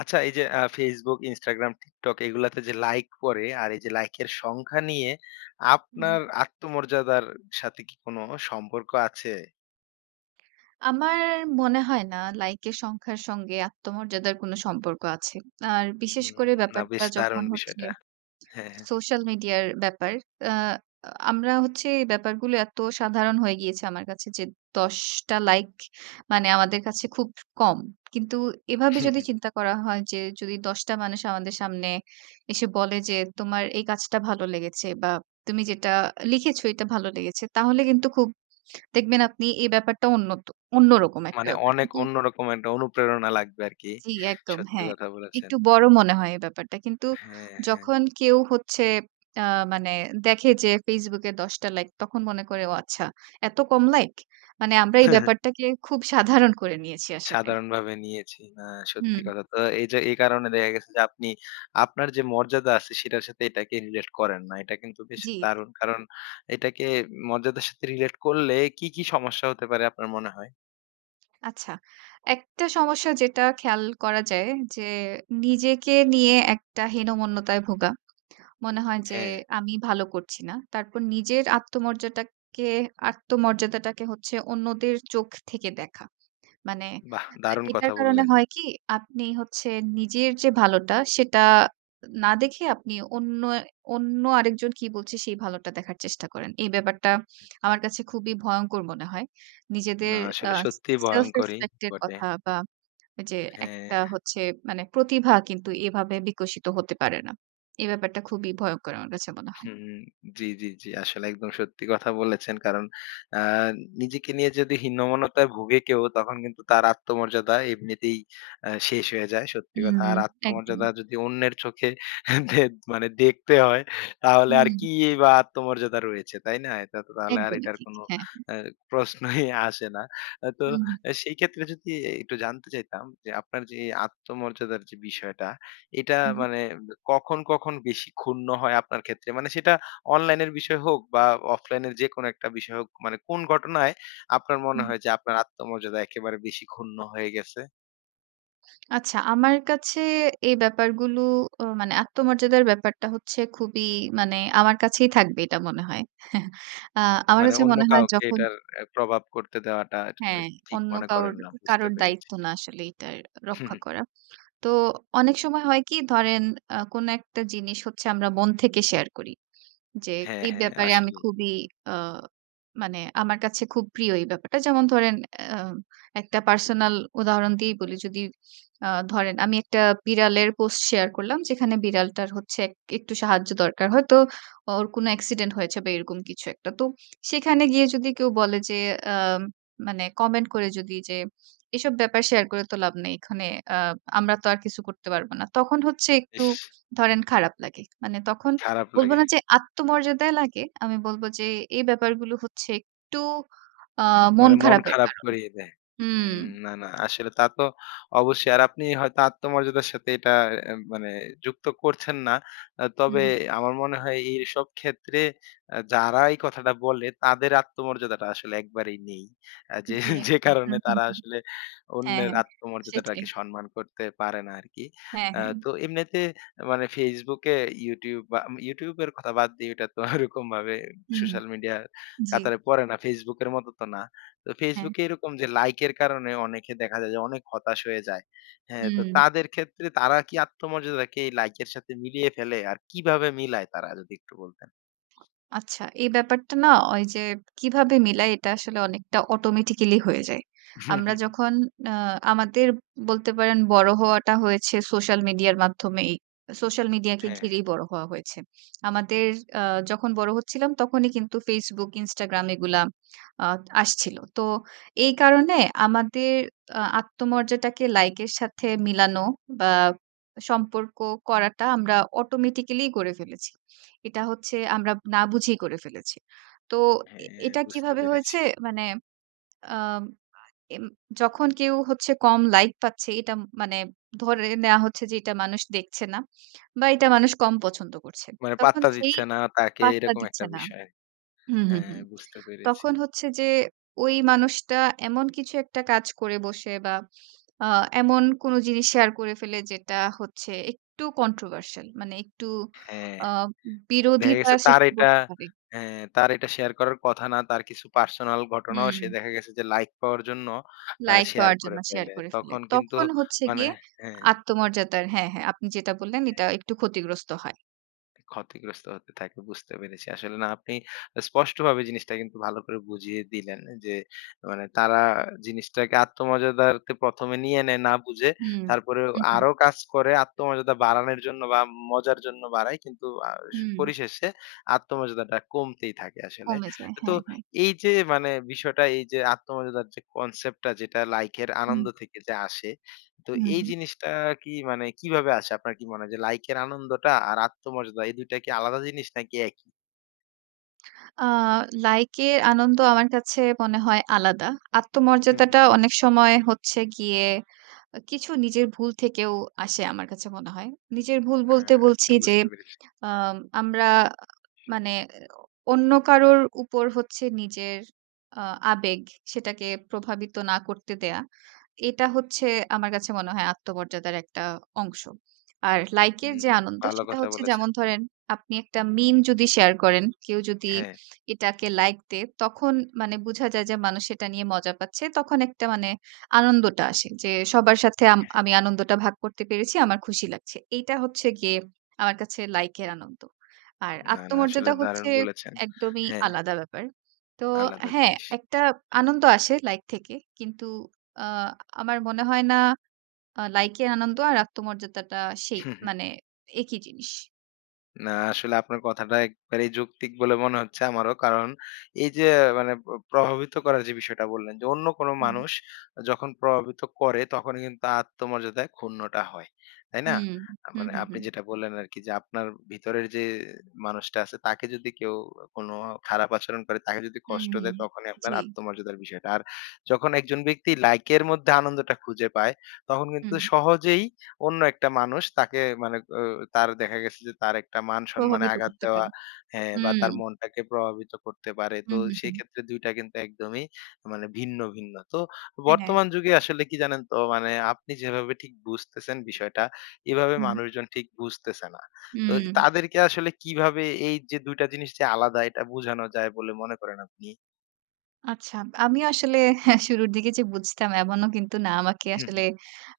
আচ্ছা এই যে আ Facebook, Instagram, TikTok এই গুলাতে যে লাইক পড়ে আর এই যে লাইকের সংখ্যা নিয়ে হুম। আপনার আত্মমর্যাদার সাথে কি কোনো সম্পর্ক আছে? আমার মনে হয় না লাইক এর সংখ্যার সঙ্গে আত্মমর্যাদার কোনো সম্পর্ক আছে। আর বিশেষ উন করে না বেশ ব্যাপারটা যখন দারুন হচ্ছে বিষয়টা। হ্যাঁ, হ্যাঁ। সোশ্যাল মিডিয়ার ব্যাপার। অ্যা আ আমরা হচ্ছে ব্যাপারগুলো এত সাধারণ হয়ে গিয়েছে আমার কাছে যে ১০ টা লাইক মানে আমাদের কাছে খুব কম। কিন্তু এভাবে হুম, যদি হুম। চিন্তা করা হয় যে যদি ১০ টা মানুষ আমাদের সামনে এসে বলে যে তোমার এই কাজটা ভালো লেগেছে বা তুমি যেটা লিখেছ এটা ভালো লেগেছে। তাহলে কিন্তু খুব দেখবেন আপনি এ ব্যাপারটা অন্নত অন্য অন্যরকম একটা মানে ব্যাপার। অনেক কিন্তু অন্যরকম একটা অনুপ্রেরণা লাগবে আরকি। জি, একদম। সত্যি হ্যাঁ কথা একটু বলেছেন। বড় মনে হয় এই ব্যাপারটা। কিন্তু হ্যাঁ, হ্যাঁ। যখন কেউ হচ্ছে আ মানে দেখে যে ফেসবুকে ১০ টা লাইক তখন মনে করে ও আচ্ছা এত কম লাইক? মানে আমরা এই হ্যাঁ, হ্যাঁ। ব্যাপারটাকে খুব সাধারণ করে নিয়েছি আসলে। সাধারণভাবে নিয়েছি, না সত্যি হুম। কথা। তো এই যে এই কারণে দেখা গেছে যে আপনি আপনার যে মর্যাদা আছে সেটার সাথে এটাকে রিলেট করেন না। এটা কিন্তু বেশ জি, জি। দারুণ। কারণ এটাকে মর্যাদার সাথে রিলেট করলে কি, কি সমস্যা হতে পারে আপনার মনে হয়? আচ্ছা। একটা সমস্যা যেটা খেয়াল করা যায়, যে নিজেকে নিয়ে একটা হীনমন্যতায় ভোগা। মনে হয় যে হ্যাঁ। "আমি ভালো করছি না।" তারপর নিজের আত্মমর্যাদাকে আত্মমর্যাদাটাকে হচ্ছে অন্যদের চোখ থেকে দেখা। মানে বাহ! দারুণ এটার কথা কারণে বললেন। হয় কি আপনি হচ্ছে নিজের যে ভালোটা, সেটা না দেখে আপনি অন্য অন্য আরেকজন কি বলছে, সেই ভালোটা দেখার চেষ্টা করেন। এই ব্যাপারটা হু। আমার কাছে খুবই ভয়ংকর মনে হয়। না, নিজেদের আ আসলে সত্যিই সেলফ ভয়ংকরই রেসপেক্ট এর বটে। কথা বা যে একটা হ্যাঁ। হচ্ছে মানে প্রতিভা কিন্তু এভাবে বিকশিত হতে পারে না। এ ব্যাপারটা খুবই ভয়ংকর আমার কাছে মনে হয়। হু, জ্বি, জি, জি। আসলে একদম সত্যি কথা বলেছেন। কারণ আ নিজেকে নিয়ে যদি হীনমন্যতায় ভোগে কেউ তখন কিন্তু তার আত্মমর্যাদা এমনিতেই আ শেষ হয়ে যায়। সত্যি হু, কথা। আর একদম। আত্মমর্যাদা যদি অন্যের চোখে দে মানে দেখতে হয়, তাহলে আর হু। কি বা আত্মমর্যাদা রয়েছে। তাই না? এটা তো তাহলে আর একদমই এটার ঠিক। কোন হ্যাঁ, হ্যাঁ। অ্যা প্রশ্নই আসে না। তো হু, হু। সেই ক্ষেত্রে যদি একটু জানতে চাইতাম? যে আপনার যে আত্মমর্যাদার যে বিষয়টা এটা হু। মানে কখন, কখন বেশি ক্ষুণ্ণ হয় আপনার ক্ষেত্রে? মানে সেটা অনলাইনের বিষয় হোক বা অফলাইনের যেকোনো একটা বিষয় হোক মানে কোন ঘটনায় আপনার মনে হু। হয় যে আপনার আত্মমর্যাদা একেবারে বেশি ক্ষুণ্ণ হয়ে গেছে? আচ্ছা, আমার কাছে এই ব্যাপারগুলো ও মানে আত্মমর্যাদার ব্যাপারটা হচ্ছে খুবই মানে আমার কাছেই থাকবে এটা মনে হয়। আ আমার মানে কাছে অন্য মনে হয় কাউকে যখন এটার প্রভাব করতে দেওয়াটা হ্যাঁ, ঠিক অন্য মনে কাউর করেন না। বুঝতে কারোর পেরেছি। দায়িত্ব না আসলে এটা হুঁ, রক্ষা হুঁ। করা। তো অনেক সময় হয় কি ধরেন আ কোন একটা জিনিস হচ্ছে আমরা মন থেকে শেয়ার করি। যে হ্যাঁ, এই হ্যাঁ। ব্যাপারে আমি আসলেই। খুবই আ মানে আমার কাছে খুব প্রিয় এই ব্যাপারটা। যেমন ধরেন অ্যা একটা পার্সোনাল উদাহরণ দিয়েই বলি যদি আ ধরেন আমি একটা বিড়ালের পোস্ট শেয়ার করলাম। যেখানে বিড়ালটার হচ্ছে এক একটু সাহায্য দরকার। হয়তো ওর কোন অ্যাক্সিডেন্ট হয়েছে বা এরকম কিছু একটা। তো সেখানে গিয়ে যদি কেউ বলে যে আ মানে কমেন্ট করে যদি যে "এসব ব্যাপার শেয়ার করে তো লাভ নেই। এখানে আ আমরা তো আর কিছু করতে পারব না।" তখন হচ্ছে একটু ইস! ধরেন খারাপ লাগে। মানে তখন খারাপ বলব লাগে। না যে আত্মমর্যাদায় লাগে। আমি বলব যে এই ব্যাপারগুলো হচ্ছে একটু আ মন মানে মন খারাপের খারাপ কারণ। করিয়ে দেয়। হু। হু, না, না আসলে তা তো অবশ্যই। আর আপনি হয়তো আত্মমর্যাদার সাথে এটা এ মানে যুক্ত করছেন না। আ তবে হু। আমার মনে হয় এ এইসব ক্ষেত্রে যারা এই কথাটা বলে তাদের আত্মমর্যাদাটা আসলে একবারেই নেই। যে জ্বি, যে একদম। হু, কারণে হু, তারা হু। আসলে হ্যাঁ, অন্যের হ্যাঁ। সেটাই। আত্মমর্যাদাটাকে সম্মান করতে পারে না আরকি। হ্যাঁ, আ হ্যাঁ। তো এমনিতে মানে Facebook এ YouTube বা YouTube এর কথা বাদ দেই ওটা তো ওরকমভাবে হু, হু। সোশ্যাল মিডিয়ার জ্বি। কাতারে পড়ে না। Facebook এর মতো তো না। তো Facebook হ্যাঁ। এ এরকম যে লাইকের কারণে অনেকে দেখা যায় যে অনেক হতাশ হয়ে যায়। হ্যাঁ, তো হু। তাদের ক্ষেত্রে তারা কি আত্মমর্যাদাকে লাইকের সাথে মিলিয়ে ফেলে আর কিভাবে মিলায় তারা? যদি একটু বলতেন। আচ্ছা। এই ব্যাপারটা না ওই যে কীভাবে মিলায় এটা আসলে অনেকটা অটোমেটিক্যালি হয়ে যায়। হু, হু, আমরা হু। যখন আ আমাদের বলতে পারেন বড় হওয়াটা হয়েছে সোশ্যাল মিডিয়ার মাধ্যমেই। সোশ্যাল মিডিয়াকে হ্যাঁ। ঘিরেই বড় হওয়া হয়েছে। আমাদের আ যখন বড় হচ্ছিলাম তখনই কিন্তু Facebook, Instagram এগুলা আ আসছিল। তো এই কারণে আমাদের আ আত্মমর্যাদাকে লাইকের সাথে মিলানো বা সম্পর্ক করাটা আমরা অটোমেটিক্যালি করে ফেলেছি। এটা হচ্ছে আমরা না বুঝেই করে ফেলেছি। তো এ হ্যাঁ, এটা বুঝতে কিভাবে পেরেছি। হয়েছে মানে আ এম যখন কেউ হচ্ছে কম লাইক পাচ্ছে এটা মানে ধরে নেয়া হচ্ছে যে এটা মানুষ দেখছে না। বা এটা মানুষ কম পছন্দ করছে। মানে তখন পাত্তা সেই দিচ্ছে না তাকে পাত্তা এরকম একটা দিচ্ছে না বিষয়। হু, হু, হু। হ্যাঁ বুঝতে পেরেছি। তখন হচ্ছে যে ওই মানুষটা এমন কিছু একটা কাজ করে বসে বা আ এমন কোনো জিনিস শেয়ার করে ফেলে যেটা হচ্ছে একটু controversial মানে একটু হ্যাঁ। আ দেখা বিরোধিতা গেছে তার সৃষ্টি এটা করতে পারে। হ্যাঁ, তার এটা শেয়ার করার কথা না। তার কিছু পার্সোনাল ঘটনাও সে হু। দেখা গেছে যে লাইক পাওয়ার জন্য আ লাইক শেয়ার পাওয়ার করে জন্য শেয়ার ফেলে। করে ফেলে। তখন কিন্তু তখন হচ্ছে মানে, গিয়ে হ্যাঁ আত্মমর্যাদার হ্যাঁ, হ্যাঁ। আপনি যেটা বললেন এটা একটু ক্ষতিগ্রস্ত হয়। ক্ষতিগ্রস্ত হতে থাকে বুঝতে পেরেছি। আসলে না, আপনি স্পষ্টভাবে জিনিসটা কিন্তু ভালো করে বুঝিয়ে দিলেন যে, মানে তারা জিনিসটাকে আত্মমর্যাদার তে ১ম এ নিয়ে নেয় না বুঝে। হুম। তারপরেও হু, হু। আরো কাজ করে আত্মমর্যাদা বাড়ানোর জন্য বা মজার জন্য বাড়ায়। কিন্তু আ স হু। পরিশেষে আত্মমর্যাদাটা কমতেই থাকে আসলে। কমে যায়। তো হ্যাঁ, হ্যাঁ। এই যে, মানে বিষয়টা এই যে আত্মমর্যাদার যে কনসেপ্টটা যেটা লাইকের হুম। আনন্দ থেকে যে আসে। তো হু, এই হু। জিনিসটা কি মানে কিভাবে আসে? আপনার কি মনে হয় যে, লাইকের আনন্দটা আর আত্মমর্যাদা এই দুইটা কি আলাদা জিনিস নাকি একই? আ লাইকের আনন্দ আমার কাছে মনে হয় আলাদা। হু, হু। আত্মমর্যাদাটাও অনেক সময় হচ্ছে গিয়ে আ কিছু নিজের ভুল থেকেও আসে আমার কাছে মনে হয়। নিজের ভুল বলতে হ্যাঁ, বলছি যে, বুঝতে পেরেছি। আম আমরা মানে অন্য কারোর উপর হচ্ছে নিজের আ আবেগ সেটাকে প্রভাবিত না করতে দেয়া। এটা হচ্ছে আমার কাছে মনে হয় আত্মমর্যাদার একটা অংশ। আর লাইকের হু, যে হু। আনন্দ, ভালো সেইটা কথা হচ্ছে বলেছেন। যেমন ধরেন, আপনি একটা meme যদি শেয়ার করেন, কেউ যদি হ্যাঁ। এটাকে লাইক দেয়, তখন মানে বোঝা যায় যে, মানুষ সেটা নিয়ে মজা পাচ্ছে তখন একটা মানে আনন্দটা আসে। যে সবার সাথে আম হ্যাঁ, হ্যাঁ। আমি আনন্দটা ভাগ করতে পেরেছি। আমার খুশি লাগছে। এইটা হচ্ছে গিয়ে আমার কাছে লাইকের আনন্দ। আর না, না, আসলে আত্মমর্যাদা দারুণ হচ্ছে বলেছেন। একদমই হ্যাঁ। আলাদা ব্যাপার। তো আলাদা হ্যাঁ, জিনিস। একটা আনন্দ আসে লাইক থেকে। কিন্তু আ আমার মনে হয় না আ লাইকের আনন্দ আর আত্মমর্যাদাটা, সেই মানে একই জিনিস। না, আসলে আপনার কথাটা একবারেই যৌক্তিক বলে মনে হচ্ছে, আমারও। কারণ, এই যে মানে, প প্রভাবিত করার যে বিষয়টা বললেন, যে অন্য কোন হুম। মানুষ যখন প্রভাবিত করে, তখনই কিন্তু আত্মমর্যাদায় ক্ষুণ্ণটা হয়, তাই না? হুম, আ হুম, মানে, হুম, আপনি হুম। যেটা বললেন আরকি, যে আপনার ভেতরের যে মানুষটা আছে, তাকে যদি কেউ কোন খারাপ আচরণ করে, তাকে যদি কষ্ট হুম, দেয়, তখনই আপনার জি। আত্মমর্যাদার বিষয়টা। আর যখন একজন ব্যক্তি লাইকের মধ্যে আনন্দটা খুঁজে পায়, তখন কিন্তু হুম। সহজেই অন্য একটা মানুষ তাকে, মানে এ তার, দেখা গেছে যে তার একটা মান-সম্মানে প্রভাবিত আঘাত করতে দেওয়া পারে, হ্যাঁ, বা হুম। তার মনটাকে প্রভাবিত করতে পারে, তো হুম, হুম, হুম। সেক্ষেত্রে, ২ টা কিন্তু একদমই, মানে, ভিন্ন, ভিন্ন। তো হ্যাঁ। বর্তমান যুগে আসলে কি জানেন, তো মানে, আপনি যেভাবে ঠিক বুঝতেছেন বিষয়টা, এভাবে হুম। মানুষজন ঠিক বুঝতেছে না। তো হুম। তাদেরকে আসলে কিভাবে এই যে, ২ টা জিনিস যে আলাদা, এটা বোঝানো যায়, বলে মনে করেন আপনি? আচ্ছা। আমি আসলে শুরুর দিকে যে বুঝতাম, এমনও কিন্তু না, আমাকে হুম, আসলে হুম।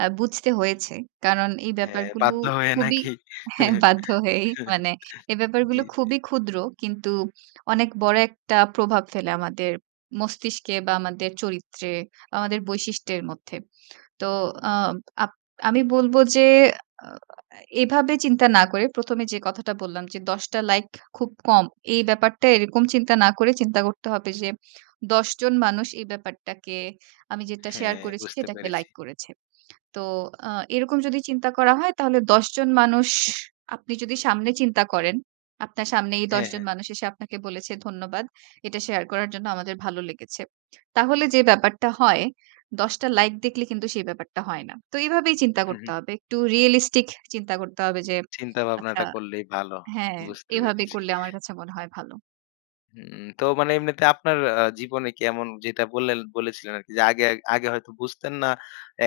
আ বুঝতে হয়েছে। কারণ, এই হ্যাঁ, ব্যাপারগুলো বাধ্য হয়ে খুবই নাকি? হ্যাঁ বাধ্য হয়েই, মানে এই জি, ব্যাপারগুলো জি। খুবই ক্ষুদ্র, কিন্তু অনেক বড় একটা প্রভাব ফেলে আমাদের মস্তিষ্কে, বা আমাদের চরিত্রে, আমাদের বৈশিষ্ট্যের মধ্যে। তো আ আপ আমি বলব যে, আ অ এ এভাবে চিন্তা না করে, ১ম এ যে কথাটা বললাম, যে ১০ টা লাইক খুব কম, এই ব্যাপারটা, এরকম চিন্তা না করে, চিন্তা করতে হবে যে, ১০ জন মানুষ এই ব্যাপারটাকে, আমি যেটা শেয়ার হ্যাঁ, করেছি, বুঝতে সেটাকে পেরেছি। লাইক করেছে। তো আ এরকম যদি চিন্তা করা হয়, তাহলে ১০ জন মানুষ, আপনি যদি সামনে চিন্তা করেন, আপনার সামনে এই ১০ হ্যাঁ, জন হ্যাঁ। মানুষ এসে আপনাকে বলেছে, "ধন্যবাদ, এটা শেয়ার করার জন্য, আমাদের ভালো লেগেছে।" তাহলে যে ব্যাপারটা হয়, ১০ টা লাইক দেখলে কিন্তু সেই ব্যাপারটা হয় না। তো এইভাবেই চিন্তা হুম, করতে হুম। হবে। একটু রিয়েলিস্টিক চিন্তা করতে হবে, যে আচ্ছা চিন্তাভাবনাটা করলেই ভালো, হ্যাঁ, বুঝতে এভাবে পেরেছি। করলে, আমার কাছে মনে হয় ভালো। হুম, তো মানে এমনিতে আপনার আ জীবনে কি এমন যেটা বললেন বলেছিলেন আরকি যে আগে আগে হয়তো বুঝতেন না,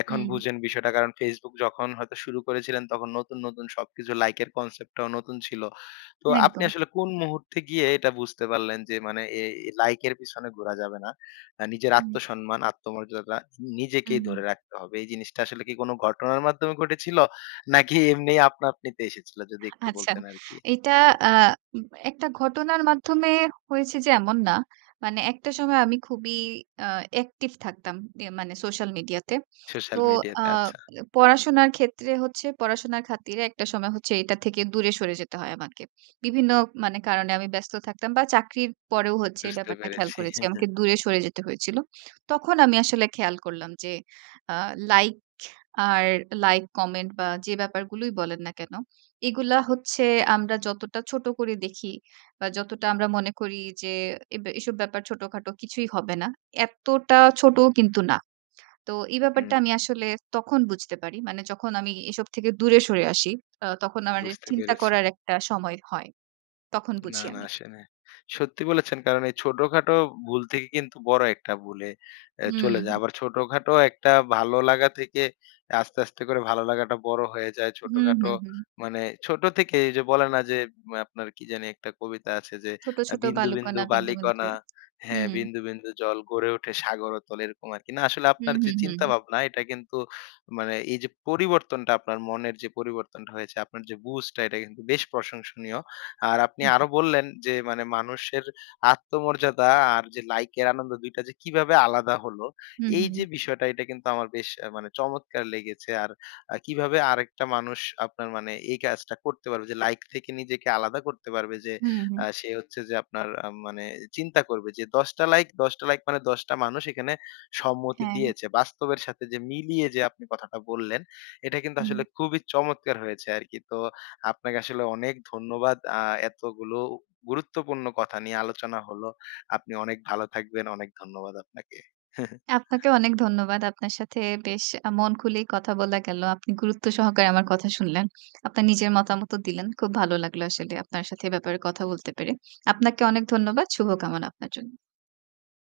এখন হুম। বুঝেন বিষয়টা। কারণ, Facebook যখন হয়তো শুরু করেছিলেন, তখন নতুন, নতুন সবকিছু লাইকের কনসেপ্টটাও নতুন ছিল। তো আপনি একদম। আসলে কোন মুহূর্তে গিয়ে এটা বুঝতে পারলেন যে মানে এ এ লাইকের পিছনে ঘোরা যাবে না? আ নিজের হুম। আত্মসম্মান, আত্মমর্যাদা হুম, নিজেকেই ধরে হুম। রাখতে হবে। এই জিনিসটা আসলে কি কোন ঘটনার মাধ্যমে ঘটেছিল? নাকি এমনি আপনাআপনিতে এসেছিল যদি একটু আচ্ছা। বলতেন আরকি। এটা আ উম একটা ঘটনার মাধ্যমে হয়েছে যে, এমন না। মানে একটা সময় আমি খুবই আ অ্যাকটিভ থাকতাম। ইয়ে মানে সোশ্যাল মিডিয়াতে। সোশ্যাল তো আ মিডিয়াতে, আচ্ছা। পড়াশোনার ক্ষেত্রে হচ্ছে পড়াশোনার খাতিরে একটা সময় হচ্ছে এটা থেকে দূরে সরে যেতে হয় আমাকে। বিভিন্ন মানে কারণে আমি ব্যস্ত থাকতাম বা, চাকরির পরেও হচ্ছে এ বুঝতে ব্যাপারটা খেয়াল পেরেছি। করেছি। আমাকে দূরে সরে যেতে হয়েছিল। তখন আমি আসলে খেয়াল করলাম যে আ লাইক আর লাইক, কমেন্ট বা, যে ব্যাপারগুলোই বলেন না কেন? এগুলা হচ্ছে আমরা যতটা ছোট করে দেখি বা, যতটা আমরা মনে করি যে, এব এসব ব্যাপার ছোটখাটো, কিছুই হবে না। এত্তটা ছোটও কিন্তু না। তো এই হুম, ব্যাপারটা আমি হুম। আসলে তখন বুঝতে পারি। মানে যখন আমি এ এসব থেকে দূরে সরে আসি, আ তখন আমার এ বুঝতে চিন্তা পেরেছি। করার একটা সময় হয়। তখন না, বুঝি না। আমি। আসে নাই। সত্যি বলেছেন। কারণ, এই ছোটখাটো ভুল থেকে কিন্তু বড় একটা ভুলে অ্যা হুম, চলে হুম। যায়। আবার ছোটখাটো একটা ভালো লাগা থেকে এ আস্তে, আস্তে করে ভালো লাগাটা বড় হয়ে যায়। হুম, ছোটখাটো হুম, হুম। মানে ছোট থেকেই ওইযে বলে না যে, মা আপনার কি জানি একটা কবিতা আছে যে, ছোট, আ ছোট 'বিন্দু, বিন্দু বালুকনা, বিন্দু, বালি বিন্দু কণা,' জল হ্যাঁ, হুম। 'বিন্দু, বিন্দু জল গড়ে উঠে সাগর অতল,' এরকম আরকি। না আসলে হুম, আপনার যে হুম, হুম। চিন্তাভাবনা, এটা কিন্তু মানে এইযে পরিবর্তনটা আপনার মনের যে পরিবর্তনটা হয়েছে, আপনার যে বুঝটা, এটা কিন্তু বেশ প্রশংসনীয়। আর আপনি হুম, হুম। আরো বললেন যে, মানে, "মানুষের আত্মমর্যাদা আর যে লাইকের আনন্দ ২ টা যে কিভাবে আলাদা হলো?" হুম, এইযে হুম। বিষয়টা এটা কিন্তু আমার বেশ আ মানে চমৎকার লেগেছে। আর আ কিভাবে আরেকটা মানুষ আপনার মানে এই কাজটা করতে পারবে যে, লাইক থেকে নিজেকে আলাদা করতে পারবে? যে হুম, আ হুম। সে হচ্ছে যে আপনার আম মানে এ চিন্তা করবে যে, ১০ টা লাইক ১০ টা লাইক মানে ১০ টা মানুষ এখানে সম্মতি হ্যাঁ। দিয়েছে। বাস্তবের সাথে যে মিলিয়ে যে আপনি কথাটা বললেন, এটা কিন্তু আসলে হুম। খুবই চমৎকার হয়েছে আরকি। তো আপনাকে আসলে অনেক ধন্যবাদ। আ এতোগুলো গুরুত্বপূর্ণ কথা নিয়ে আলোচনা হলো। আপনি অনেক ভালো থাকবেন। অনেক ধন্যবাদ আপনাকে। আপনাকেও অনেক ধন্যবাদ। আপনার সাথে বেশ আ মন খুলেই কথা বলা গেল। আপনি গুরুত্ব সহকারে আমার কথা শুনলেন। আপনার নিজের মতামতও দিলেন। খুব ভালো লাগলো আসলে আপনার সাথে এ ব্যাপারে কথা বলতে পেরে। আপনাকে অনেক ধন্যবাদ। শুভকামনা আপনার জন্য।